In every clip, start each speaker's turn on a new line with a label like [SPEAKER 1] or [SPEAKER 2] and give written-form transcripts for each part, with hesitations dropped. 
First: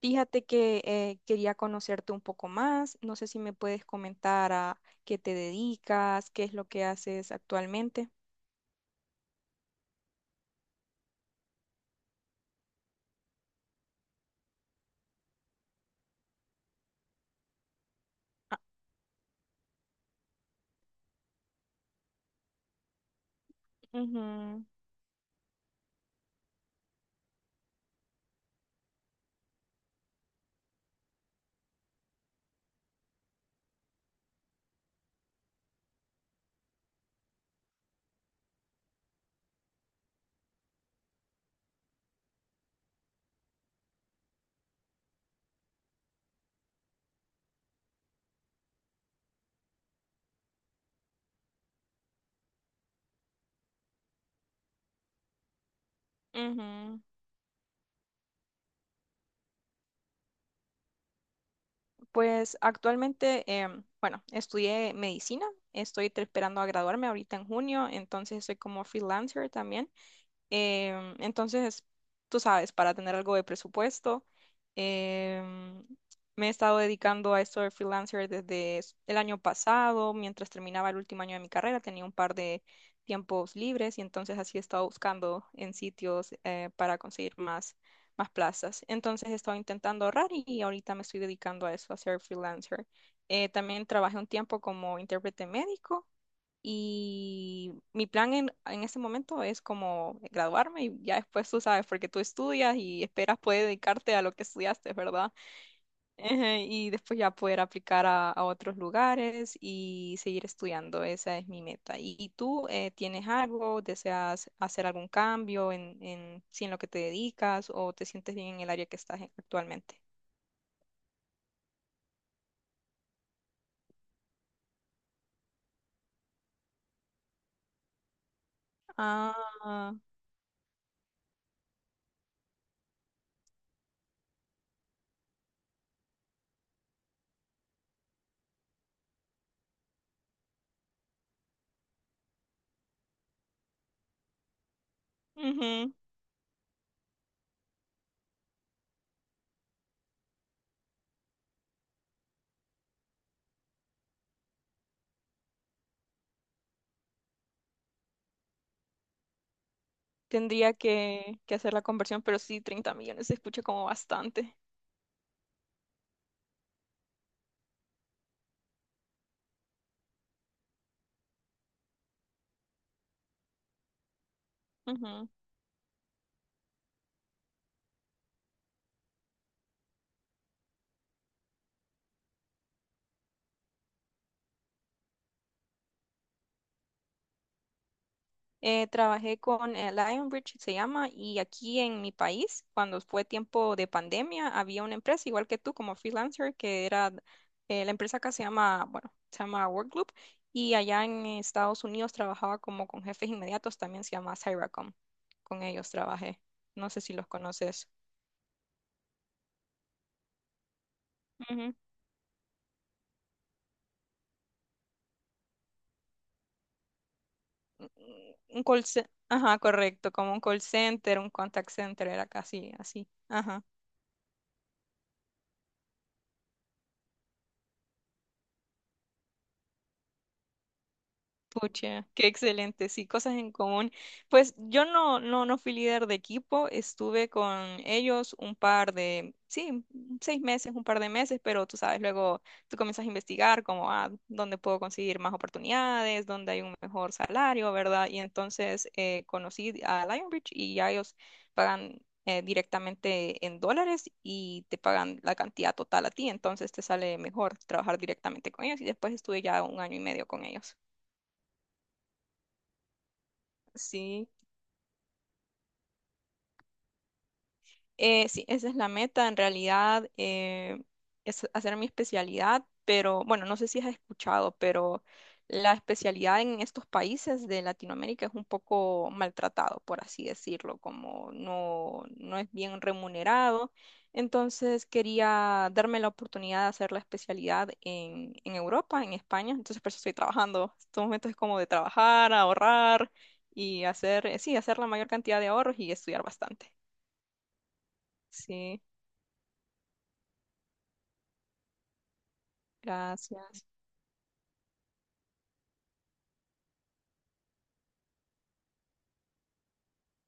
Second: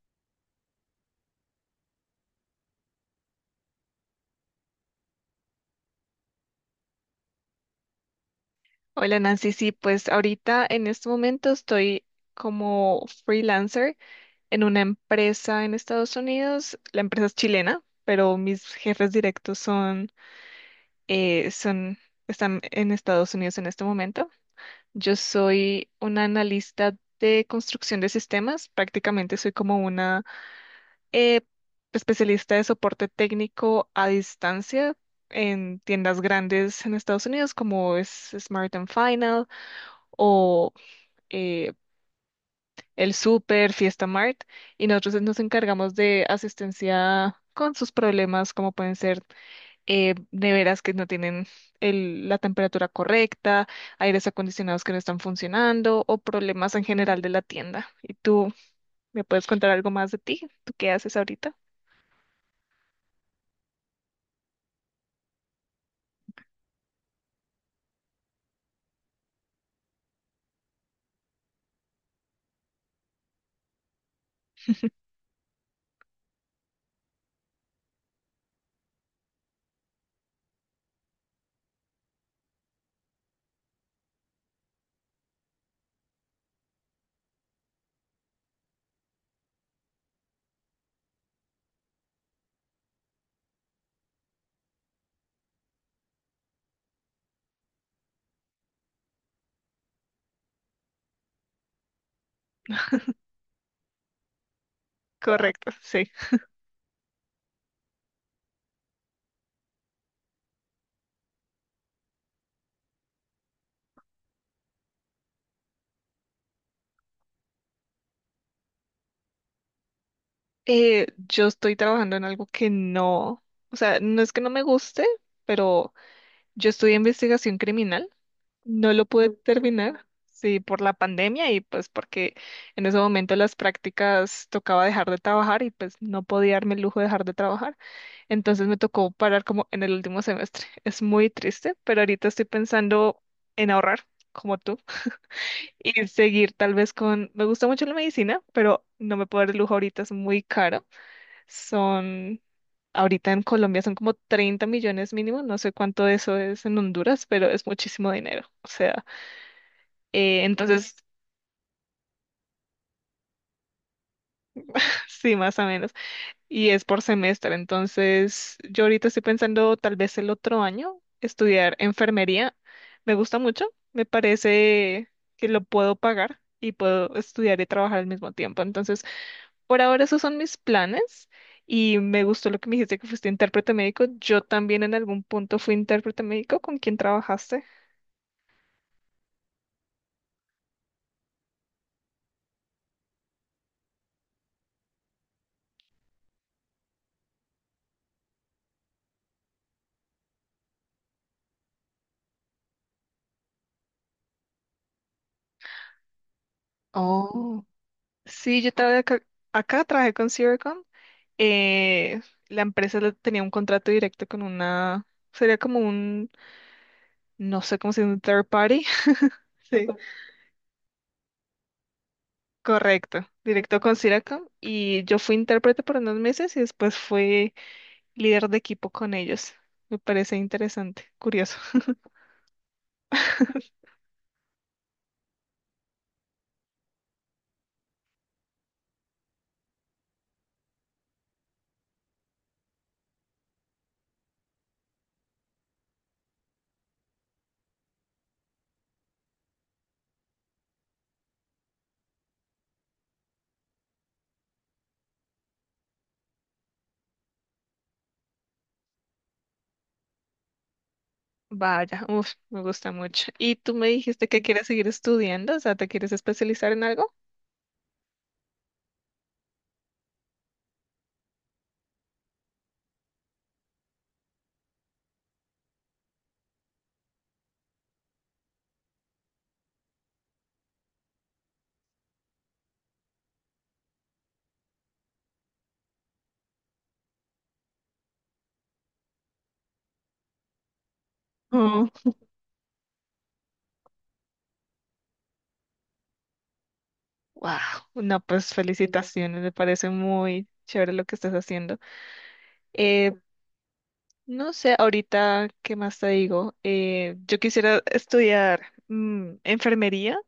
[SPEAKER 1] Fíjate que quería conocerte un poco más. No sé si me puedes comentar a qué te dedicas, qué es lo que haces actualmente.
[SPEAKER 2] Hola Nancy, sí, pues ahorita en este momento estoy como freelancer en una empresa en Estados Unidos. La empresa es chilena, pero mis jefes directos son, están en Estados Unidos en este
[SPEAKER 1] Ujú,
[SPEAKER 2] momento. Yo soy una analista de construcción de sistemas, prácticamente soy como una eh, especialista de soporte técnico a distancia en tiendas grandes en Estados Unidos como es Smart and Final o eh, el Super, Fiesta Mart, y nosotros nos encargamos de asistencia con sus problemas, como pueden ser neveras que no tienen la temperatura correcta, aires acondicionados que no están funcionando o problemas en
[SPEAKER 1] ujú.
[SPEAKER 2] general de la tienda. ¿Y tú me puedes contar algo más de ti? ¿Tú qué haces ahorita?
[SPEAKER 1] Pues actualmente, bueno, estudié medicina, esperando a graduarme ahorita en junio, entonces soy como freelancer también. Entonces, tú sabes, para tener algo de presupuesto, em, me he estado dedicando a esto de freelancer desde el año pasado, mientras terminaba el último año de mi carrera, tenía un par de tiempos libres y entonces así he estado buscando en sitios para conseguir más, más plazas. Entonces he estado intentando ahorrar y ahorita me estoy dedicando a eso, a ser freelancer. También trabajé un tiempo como intérprete médico y mi plan en este momento es como graduarme y ya después tú sabes, porque tú estudias y esperas poder dedicarte a lo que estudiaste, ¿verdad?
[SPEAKER 2] Correcto, sí.
[SPEAKER 1] Ejé. Y después ya poder aplicar a otros lugares y seguir estudiando. Esa es mi meta. Y tú tienes algo? ¿Deseas hacer algún cambio si en lo que te dedicas o te sientes bien en el área que estás actualmente?
[SPEAKER 2] Yo estoy trabajando en algo que no, o sea, no es que no me guste, pero yo estudié investigación criminal. No lo pude
[SPEAKER 1] Ah,
[SPEAKER 2] terminar, sí, por la pandemia y pues porque en ese momento las prácticas tocaba dejar de trabajar y pues no podía darme el lujo de dejar de trabajar. Entonces me tocó parar como en el último semestre. Es muy triste, pero ahorita estoy pensando en ahorrar, como tú,
[SPEAKER 1] ujú.
[SPEAKER 2] y seguir tal vez con... Me gusta mucho la medicina, pero no me puedo dar el lujo ahorita, es muy caro. Son... Ahorita en Colombia son como 30 millones mínimo, no sé cuánto eso es en Honduras, pero es muchísimo dinero. O sea...
[SPEAKER 1] Tendría
[SPEAKER 2] entonces,
[SPEAKER 1] que hacer la conversión, pero sí, 30 millones se escucha como bastante.
[SPEAKER 2] sí, más o menos. Y es por semestre. Entonces, yo ahorita estoy pensando tal vez el otro año estudiar enfermería. Me gusta mucho. Me parece
[SPEAKER 1] Ujú.
[SPEAKER 2] que lo puedo pagar y puedo estudiar y trabajar al mismo tiempo. Entonces, por ahora esos son mis planes. Y me gustó lo que me dijiste que fuiste intérprete médico. Yo también en algún punto fui intérprete médico. ¿Con quién trabajaste?
[SPEAKER 1] Trabajé con Lionbridge, se llama, y aquí en mi país, cuando fue tiempo de pandemia, había una empresa, igual que tú, como freelancer, que era, la empresa acá se llama, bueno, se llama Workgroup, y allá en Estados Unidos trabajaba como con jefes inmediatos, también se llama Cyracom, con ellos trabajé, no sé si los
[SPEAKER 2] Oh,
[SPEAKER 1] conoces.
[SPEAKER 2] sí, yo estaba acá, acá trabajé con Siricon,
[SPEAKER 1] Ujú.
[SPEAKER 2] eh, la empresa le tenía un contrato directo con una, sería como un, no sé
[SPEAKER 1] Un
[SPEAKER 2] cómo se dice, un third
[SPEAKER 1] un
[SPEAKER 2] party.
[SPEAKER 1] call, ce- ajá,
[SPEAKER 2] Sí.
[SPEAKER 1] correcto, como un call center, un contact center, era casi así,
[SPEAKER 2] Correcto,
[SPEAKER 1] ajá.
[SPEAKER 2] directo con Siracom. Y yo fui intérprete por unos meses y después fui líder de equipo con ellos. Me parece interesante, curioso.
[SPEAKER 1] Pucha, qué excelente, sí, cosas en común. Pues yo no fui líder de equipo, estuve con ellos un par de, sí, 6 meses, un par de meses, pero tú sabes, luego tú comienzas a investigar como, ah, dónde puedo conseguir más oportunidades, dónde hay un mejor salario, ¿verdad? Y entonces conocí a Lionbridge y ya ellos pagan directamente en dólares y te pagan la cantidad total a ti, entonces te sale mejor trabajar directamente con ellos y después estuve ya un año y medio con ellos.
[SPEAKER 2] Vaya, uf, me gusta mucho. ¿Y tú me dijiste
[SPEAKER 1] Sí,
[SPEAKER 2] que quieres seguir estudiando? O sea, ¿te quieres especializar en algo?
[SPEAKER 1] sí, esa es la meta en realidad, es hacer mi especialidad, pero bueno, no sé si has escuchado, pero la especialidad en estos países de Latinoamérica es un poco maltratado, por así decirlo, como no, no es bien remunerado. Entonces quería darme la oportunidad de hacer la especialidad en Europa, en España, entonces por eso estoy trabajando. Estos momentos es como de
[SPEAKER 2] Wow.
[SPEAKER 1] trabajar, ahorrar y hacer, sí, hacer la mayor cantidad de ahorros y estudiar bastante.
[SPEAKER 2] No, pues
[SPEAKER 1] Sí,
[SPEAKER 2] felicitaciones, me parece muy chévere lo que estás haciendo. Eh,
[SPEAKER 1] gracias.
[SPEAKER 2] no sé, ahorita, ¿qué más te digo? Yo quisiera estudiar enfermería,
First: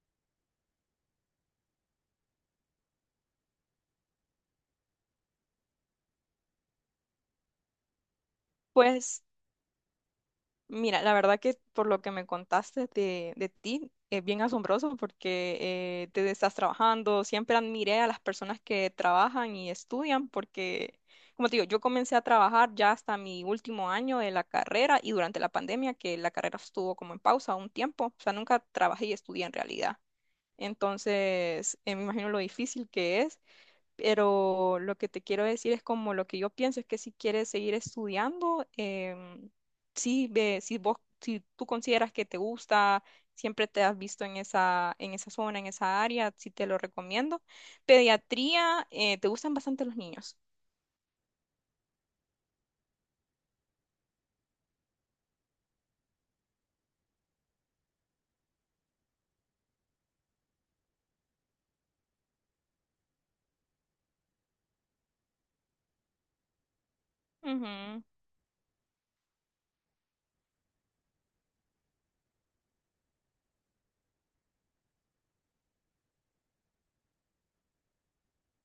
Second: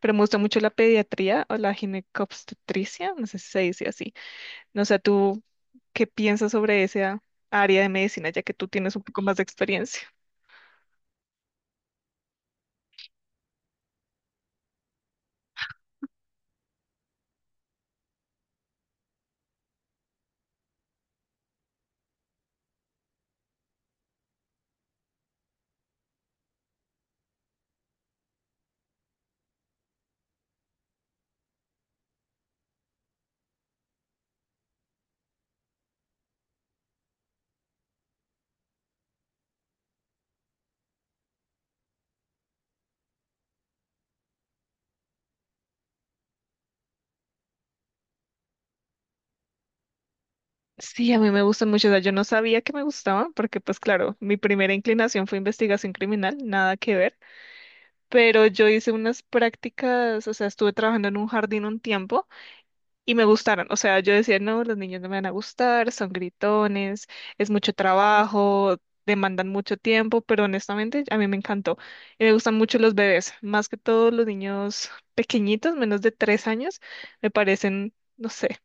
[SPEAKER 2] pero me gusta mucho la pediatría o la ginecobstetricia, no sé si se dice así. No sé, ¿tú ¿qué piensas sobre esa área de medicina, ya que tú tienes un poco
[SPEAKER 1] Pues
[SPEAKER 2] más de experiencia?
[SPEAKER 1] mira, la verdad que por lo que me contaste de ti es bien asombroso porque te estás trabajando. Siempre admiré a las personas que trabajan y estudian porque, como te digo, yo comencé a trabajar ya hasta mi último año de la carrera y durante la pandemia, que la carrera estuvo como en pausa un tiempo. O sea, nunca trabajé y estudié en realidad. Entonces, me imagino lo difícil que es. Pero lo que te quiero decir es como lo que yo pienso es que si quieres seguir estudiando, sí, si vos, si tú consideras que te gusta, siempre te has visto en esa zona, en esa área, sí te lo recomiendo. Pediatría, te gustan bastante los niños.
[SPEAKER 2] Sí, a mí me gustan mucho. O sea, yo no sabía que me gustaban, porque pues claro, mi primera inclinación fue investigación criminal, nada que ver, pero yo hice unas prácticas, o sea, estuve trabajando en un jardín un tiempo. Y me gustaron. O sea, yo decía, no, los niños no me van a gustar, son gritones, es mucho
[SPEAKER 1] Ujú.
[SPEAKER 2] trabajo, demandan mucho tiempo, pero honestamente a mí me encantó. Y me gustan mucho los bebés, más que todos los niños pequeñitos, menos de 3 años, me parecen, no sé,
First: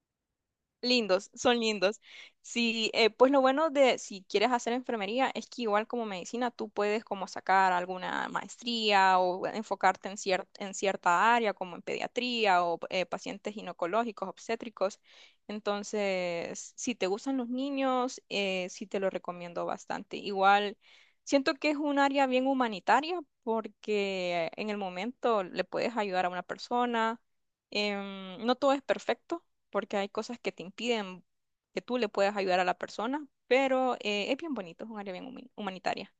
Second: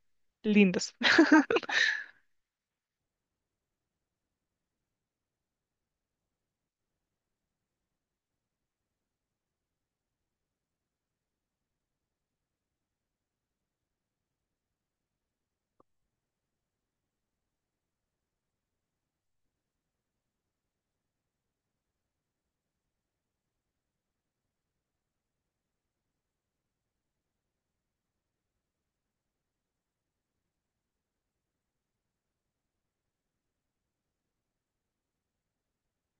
[SPEAKER 2] lindos.
[SPEAKER 1] Lindos, son lindos. Sí, pues lo bueno de si quieres hacer enfermería es que igual como medicina tú puedes como sacar alguna maestría o enfocarte en cierta área como en pediatría o pacientes ginecológicos, obstétricos. Entonces, si te gustan los niños, sí te lo recomiendo bastante. Igual siento que es un área bien humanitaria porque en el momento le puedes ayudar a una persona. No todo es perfecto porque hay cosas que te impiden que tú le puedas ayudar a la persona, pero es bien bonito, es un área bien humanitaria.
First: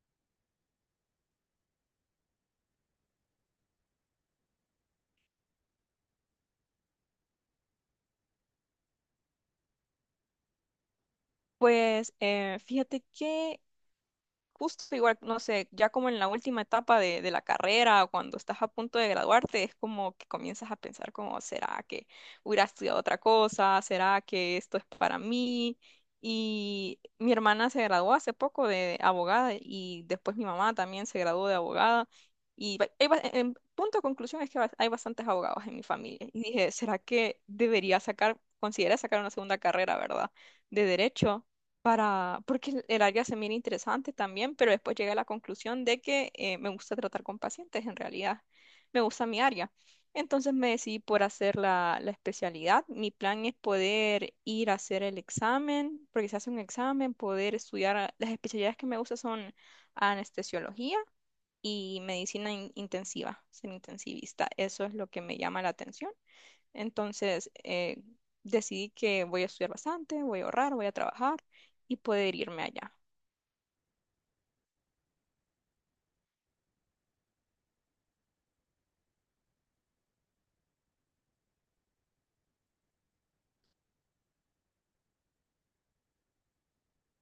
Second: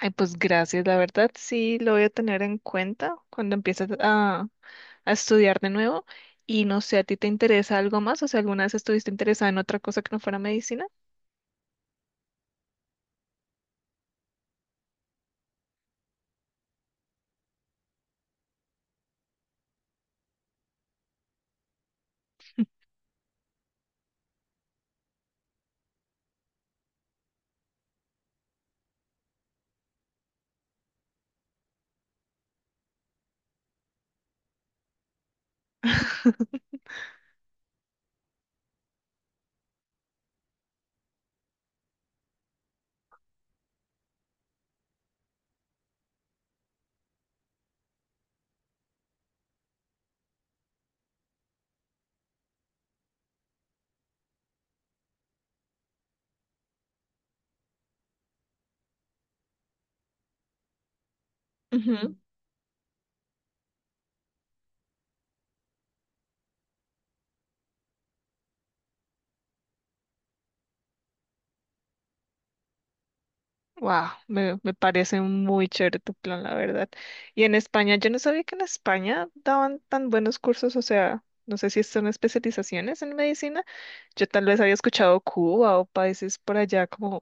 [SPEAKER 2] Ay, pues gracias, la verdad sí lo voy a tener en cuenta cuando empieces a estudiar de nuevo. Y no sé, ¿a ti te interesa algo más? O sea, ¿alguna vez estuviste interesada en otra cosa que no fuera medicina?
[SPEAKER 1] Pues fíjate que justo igual, no sé, ya como en la última etapa de la carrera, o cuando estás a punto de graduarte, es como que comienzas a pensar como, ¿será que hubiera estudiado otra cosa? ¿Será que esto es para mí? Y mi hermana se graduó hace poco de abogada y después mi mamá también se graduó de abogada. Y en punto de conclusión es que hay bastantes abogados en mi familia. Y dije, ¿será que debería sacar, considera sacar una segunda carrera, ¿verdad? De derecho para, porque el área se mira interesante también, pero después llegué a la conclusión de que me gusta tratar con pacientes, en realidad me gusta mi área. Entonces me decidí por hacer la especialidad. Mi plan es poder ir a hacer el examen, porque se hace un examen, poder estudiar. Las especialidades que me gustan son anestesiología y
[SPEAKER 2] Ujú.
[SPEAKER 1] medicina intensiva, ser intensivista. Eso es lo que me llama la atención. Entonces, decidí que voy a estudiar bastante, voy a ahorrar, voy a trabajar y poder irme allá.
[SPEAKER 2] Wow, me parece muy chévere tu plan, la verdad. Y en España, yo no sabía que en España daban tan buenos cursos, o sea, no sé si son especializaciones en medicina. Yo tal vez había escuchado Cuba o países por allá como,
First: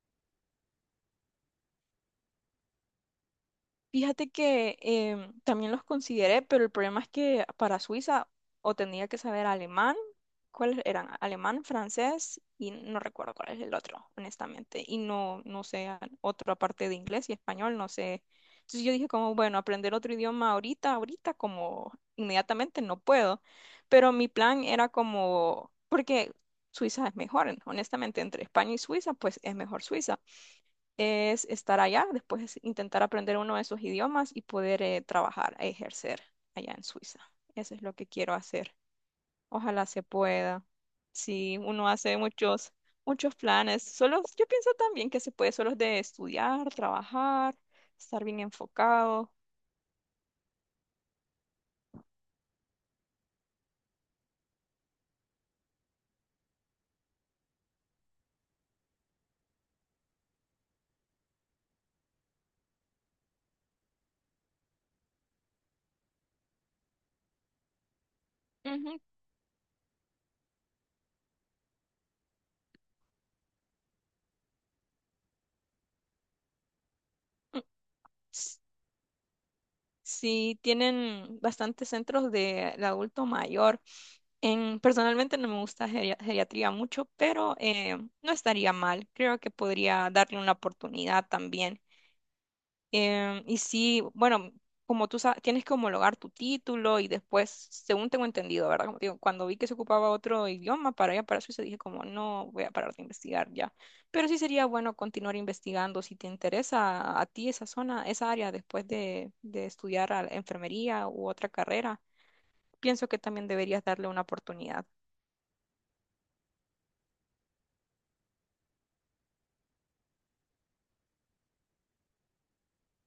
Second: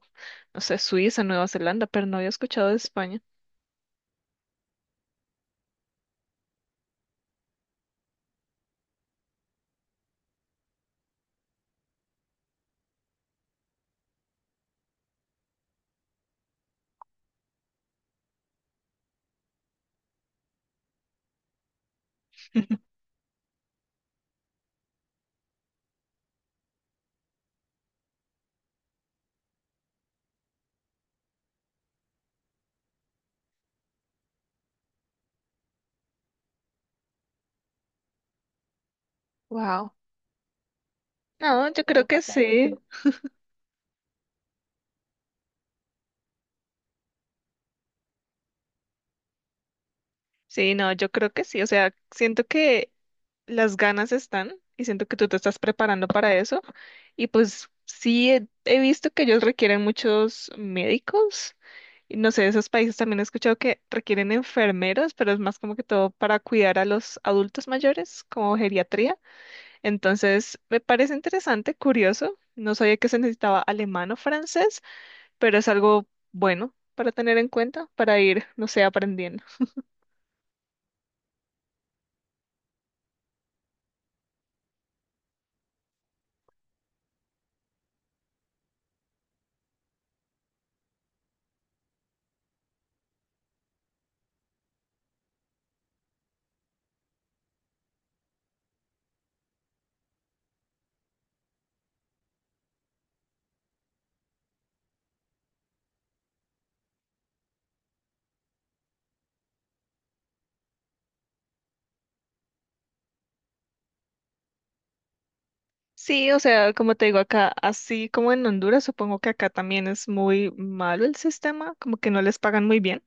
[SPEAKER 2] no sé, Suiza, Nueva Zelanda, pero no había escuchado de España.
[SPEAKER 1] Fíjate que también los consideré, pero el problema es que para Suiza o tenía que saber alemán, ¿cuáles eran? Alemán, francés y no recuerdo cuál es el otro, honestamente. Y no, otra parte de inglés y español, no sé. Entonces yo dije como, bueno, aprender otro idioma ahorita, ahorita, como inmediatamente no puedo. Pero mi plan era como, porque Suiza es mejor, honestamente, entre España y Suiza, pues es mejor Suiza es estar allá, después es intentar aprender uno de esos idiomas y poder trabajar e ejercer allá en Suiza. Eso es lo que quiero hacer. Ojalá
[SPEAKER 2] Wow.
[SPEAKER 1] se pueda. Si
[SPEAKER 2] No, yo
[SPEAKER 1] uno
[SPEAKER 2] creo
[SPEAKER 1] hace
[SPEAKER 2] que
[SPEAKER 1] muchos,
[SPEAKER 2] sí.
[SPEAKER 1] muchos planes. Solo, yo pienso también que se puede solo de estudiar, trabajar, estar bien enfocado.
[SPEAKER 2] Sí, no, yo creo que sí. O sea, siento que las ganas están y siento que tú te estás preparando para eso. Y pues sí, he visto que ellos requieren muchos médicos. Y no sé, esos países también he escuchado que requieren enfermeros, pero es más como que todo para cuidar a los adultos mayores, como
[SPEAKER 1] Ujú.
[SPEAKER 2] geriatría. Entonces, me parece interesante, curioso. No sabía que se necesitaba alemán o francés, pero es algo bueno para tener en
[SPEAKER 1] Mm,
[SPEAKER 2] cuenta, para ir,
[SPEAKER 1] S-
[SPEAKER 2] no sé, aprendiendo.
[SPEAKER 1] Sí, tienen bastantes centros de adulto mayor. En, personalmente no me gusta geriatría mucho, pero no estaría mal. Creo que podría darle una oportunidad también. Y sí, bueno, como tú sabes, tienes que homologar tu título y después, según tengo entendido, ¿verdad? Como te digo, cuando vi que se ocupaba otro idioma para allá, para Suiza, dije como, no, voy a parar de investigar ya. Pero sí sería bueno continuar investigando si te interesa a ti esa zona, esa área, después de estudiar a la enfermería u otra carrera. Pienso que también deberías darle una oportunidad.
[SPEAKER 2] Sí, o sea, como te digo acá, así como en Honduras, supongo que acá también es muy malo el sistema, como que no les pagan muy bien.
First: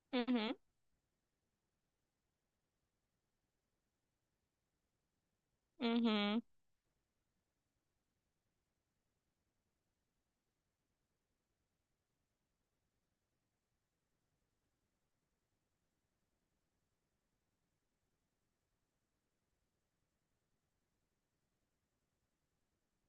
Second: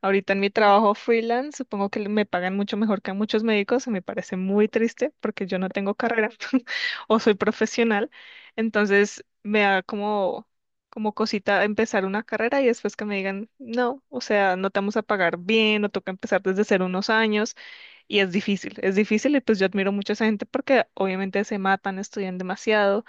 [SPEAKER 2] Ahorita en mi
[SPEAKER 1] Ujú,
[SPEAKER 2] trabajo freelance, supongo que me pagan mucho mejor que a muchos médicos, y me parece muy triste porque yo no tengo carrera
[SPEAKER 1] ujú.
[SPEAKER 2] o soy profesional, entonces me da como, como cosita empezar una carrera y después que me digan, no, o sea, no te vamos a pagar bien, o toca empezar desde cero unos años. Y es difícil y pues yo admiro mucho a esa gente porque obviamente se matan, estudian demasiado,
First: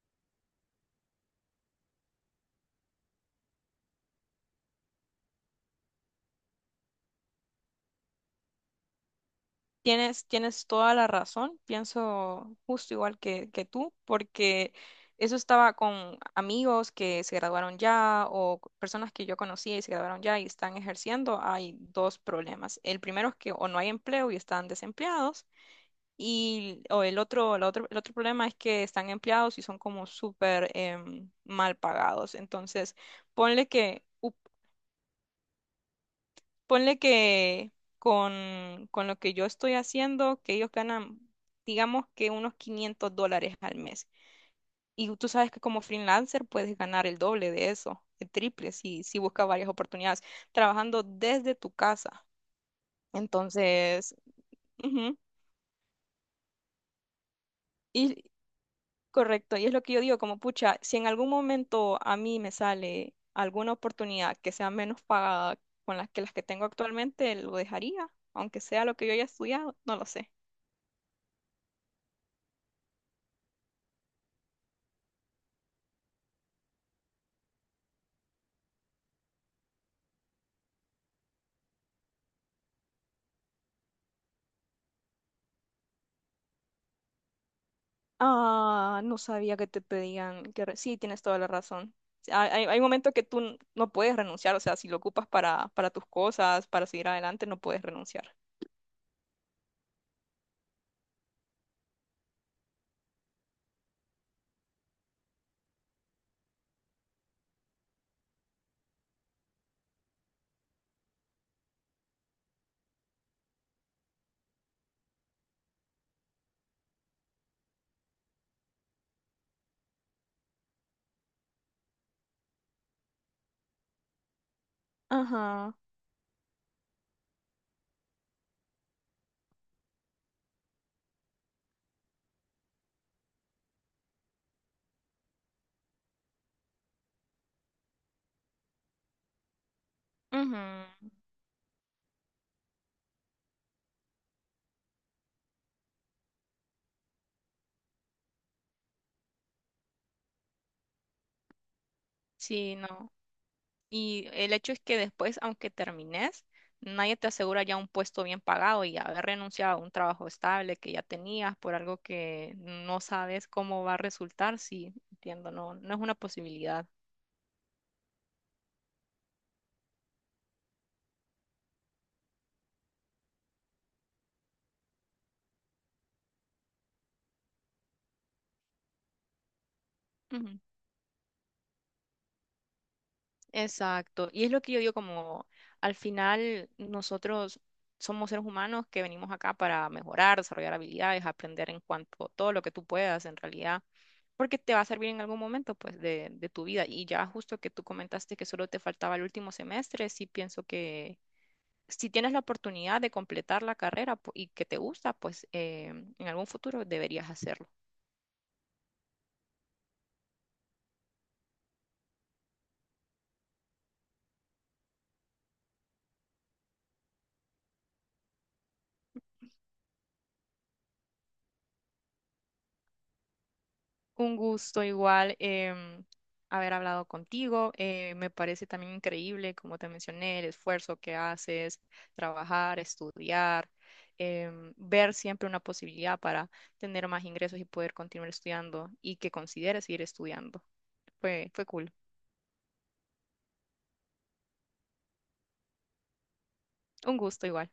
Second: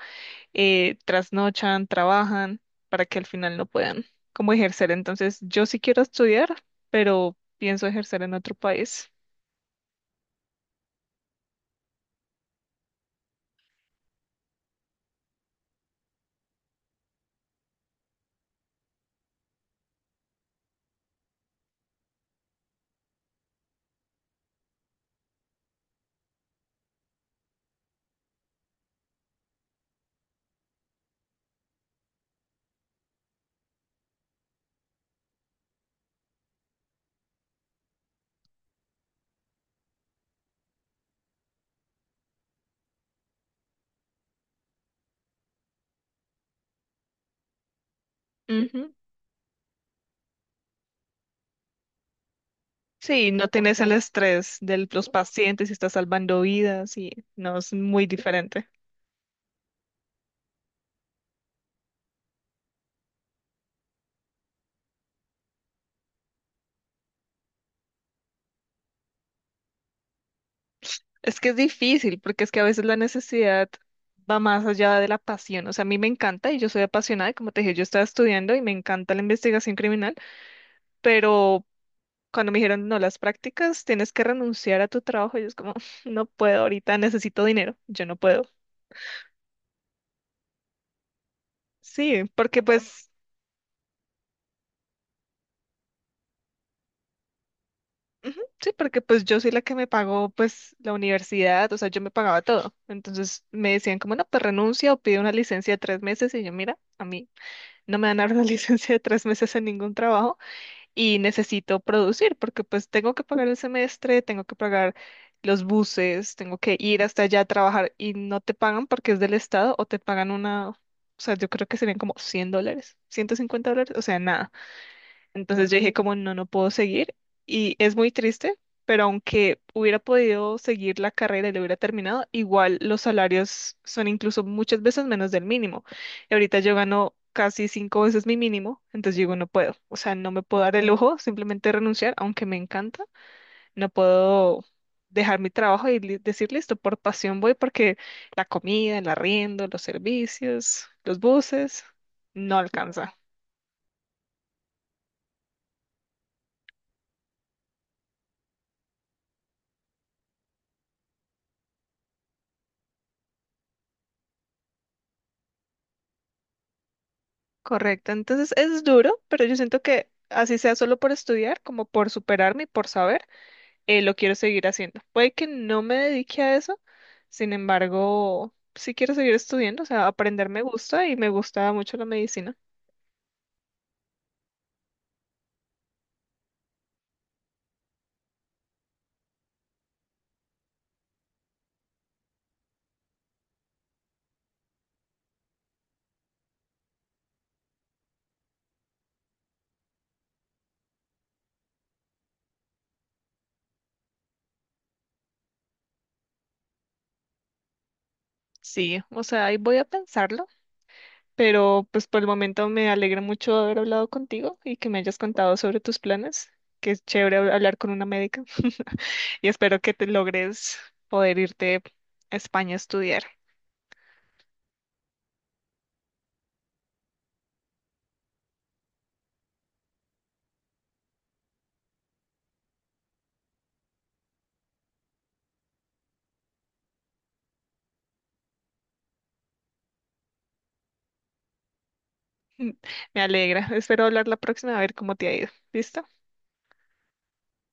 [SPEAKER 2] trasnochan, trabajan para que al final no puedan como ejercer. Entonces yo sí quiero estudiar, pero pienso ejercer en otro país.
[SPEAKER 1] Tienes, tienes toda la razón, pienso justo igual que tú, porque eso estaba con amigos que se graduaron ya o personas que yo conocía y se graduaron ya y están ejerciendo. Hay dos problemas. El primero es que o no hay empleo y están desempleados y o el otro problema es que están empleados y son como súper mal pagados. Entonces, ponle que... Ponle que con lo que yo estoy haciendo, que ellos ganan, digamos que unos $500 al mes. Y tú sabes que como freelancer puedes ganar el doble de eso, el triple,
[SPEAKER 2] Ujú.
[SPEAKER 1] si buscas varias oportunidades, trabajando desde tu casa.
[SPEAKER 2] Sí, no tienes el
[SPEAKER 1] Entonces,
[SPEAKER 2] estrés de los
[SPEAKER 1] ujú.
[SPEAKER 2] pacientes y estás salvando vidas y no es muy
[SPEAKER 1] Y
[SPEAKER 2] diferente.
[SPEAKER 1] correcto, y es lo que yo digo, como pucha, si en algún momento a mí me sale alguna oportunidad que sea menos pagada con las que tengo actualmente, lo dejaría, aunque sea lo que yo haya estudiado, no lo sé.
[SPEAKER 2] Es que es difícil porque es que a veces la necesidad va más allá de la pasión. O sea, a mí me encanta y yo soy apasionada, y como te dije, yo estaba estudiando y me encanta la investigación criminal, pero cuando me dijeron, no, las prácticas, tienes que renunciar a tu trabajo, yo es como, no puedo, ahorita necesito dinero, yo no puedo.
[SPEAKER 1] Ah, no sabía que te pedían que... Sí, tienes toda la razón.
[SPEAKER 2] Sí, porque
[SPEAKER 1] Hay
[SPEAKER 2] pues,
[SPEAKER 1] momentos que no puedes renunciar, o sea, si lo ocupas para tus cosas, para seguir adelante, no puedes renunciar.
[SPEAKER 2] ujú, sí, porque pues yo soy la que me pagó pues la universidad, o sea, yo me pagaba todo. Entonces me decían como, no, pues renuncia o pide una licencia de 3 meses y yo, mira, a mí no me van a dar una licencia de 3 meses en ningún trabajo. Y necesito producir porque pues tengo que pagar el semestre, tengo que pagar los buses, tengo que ir hasta allá a trabajar y no te pagan porque es del Estado o te pagan una, o sea, yo creo que serían como $100, $150, o sea, nada. Entonces
[SPEAKER 1] Ajá.
[SPEAKER 2] yo dije como no, no puedo seguir y es muy triste, pero aunque hubiera podido seguir la carrera y lo hubiera terminado, igual los salarios son incluso muchas veces menos del mínimo. Y ahorita yo gano casi cinco veces mi mínimo, entonces digo no puedo, o sea, no me
[SPEAKER 1] Ujú.
[SPEAKER 2] puedo dar el lujo simplemente renunciar, aunque me encanta, no puedo dejar mi trabajo y decir listo, por pasión voy porque la comida, el arriendo, los servicios, los buses, no
[SPEAKER 1] Sí, no.
[SPEAKER 2] alcanza.
[SPEAKER 1] Y el hecho es que después, aunque termines, nadie te asegura ya un puesto bien pagado y haber renunciado a un trabajo estable que ya tenías por algo que no sabes cómo va a resultar, sí, entiendo, no, no es una posibilidad.
[SPEAKER 2] Correcto, entonces es duro, pero yo siento que así sea solo por estudiar, como por superarme y por saber, lo quiero seguir haciendo. Puede que no me dedique a eso, sin embargo, sí quiero seguir estudiando, o sea, aprender me gusta y me gusta mucho la medicina.
[SPEAKER 1] Exacto. Y es lo que yo digo como al final nosotros somos seres humanos que venimos acá para mejorar, desarrollar habilidades, aprender en cuanto todo lo que tú puedas en realidad, porque te va a servir en algún momento pues de tu vida. Y ya justo que tú comentaste que solo te faltaba el último semestre, sí pienso que si tienes la oportunidad de completar la carrera y que te gusta, pues en algún futuro deberías hacerlo.
[SPEAKER 2] Sí, o sea, ahí voy a pensarlo, pero pues por el momento me alegra mucho haber hablado contigo y que me hayas contado sobre tus planes, que es chévere hablar con una médica. Y espero que te logres poder irte a España a estudiar.
[SPEAKER 1] Un gusto igual haber hablado contigo. Me parece también increíble, como te mencioné, el esfuerzo que haces, trabajar, estudiar, ver siempre una posibilidad para tener más ingresos y poder continuar estudiando y que consideres seguir estudiando. Fue, fue cool.
[SPEAKER 2] Me alegra. Espero hablar la próxima a ver cómo te ha ido. ¿Listo?
[SPEAKER 1] Un gusto igual.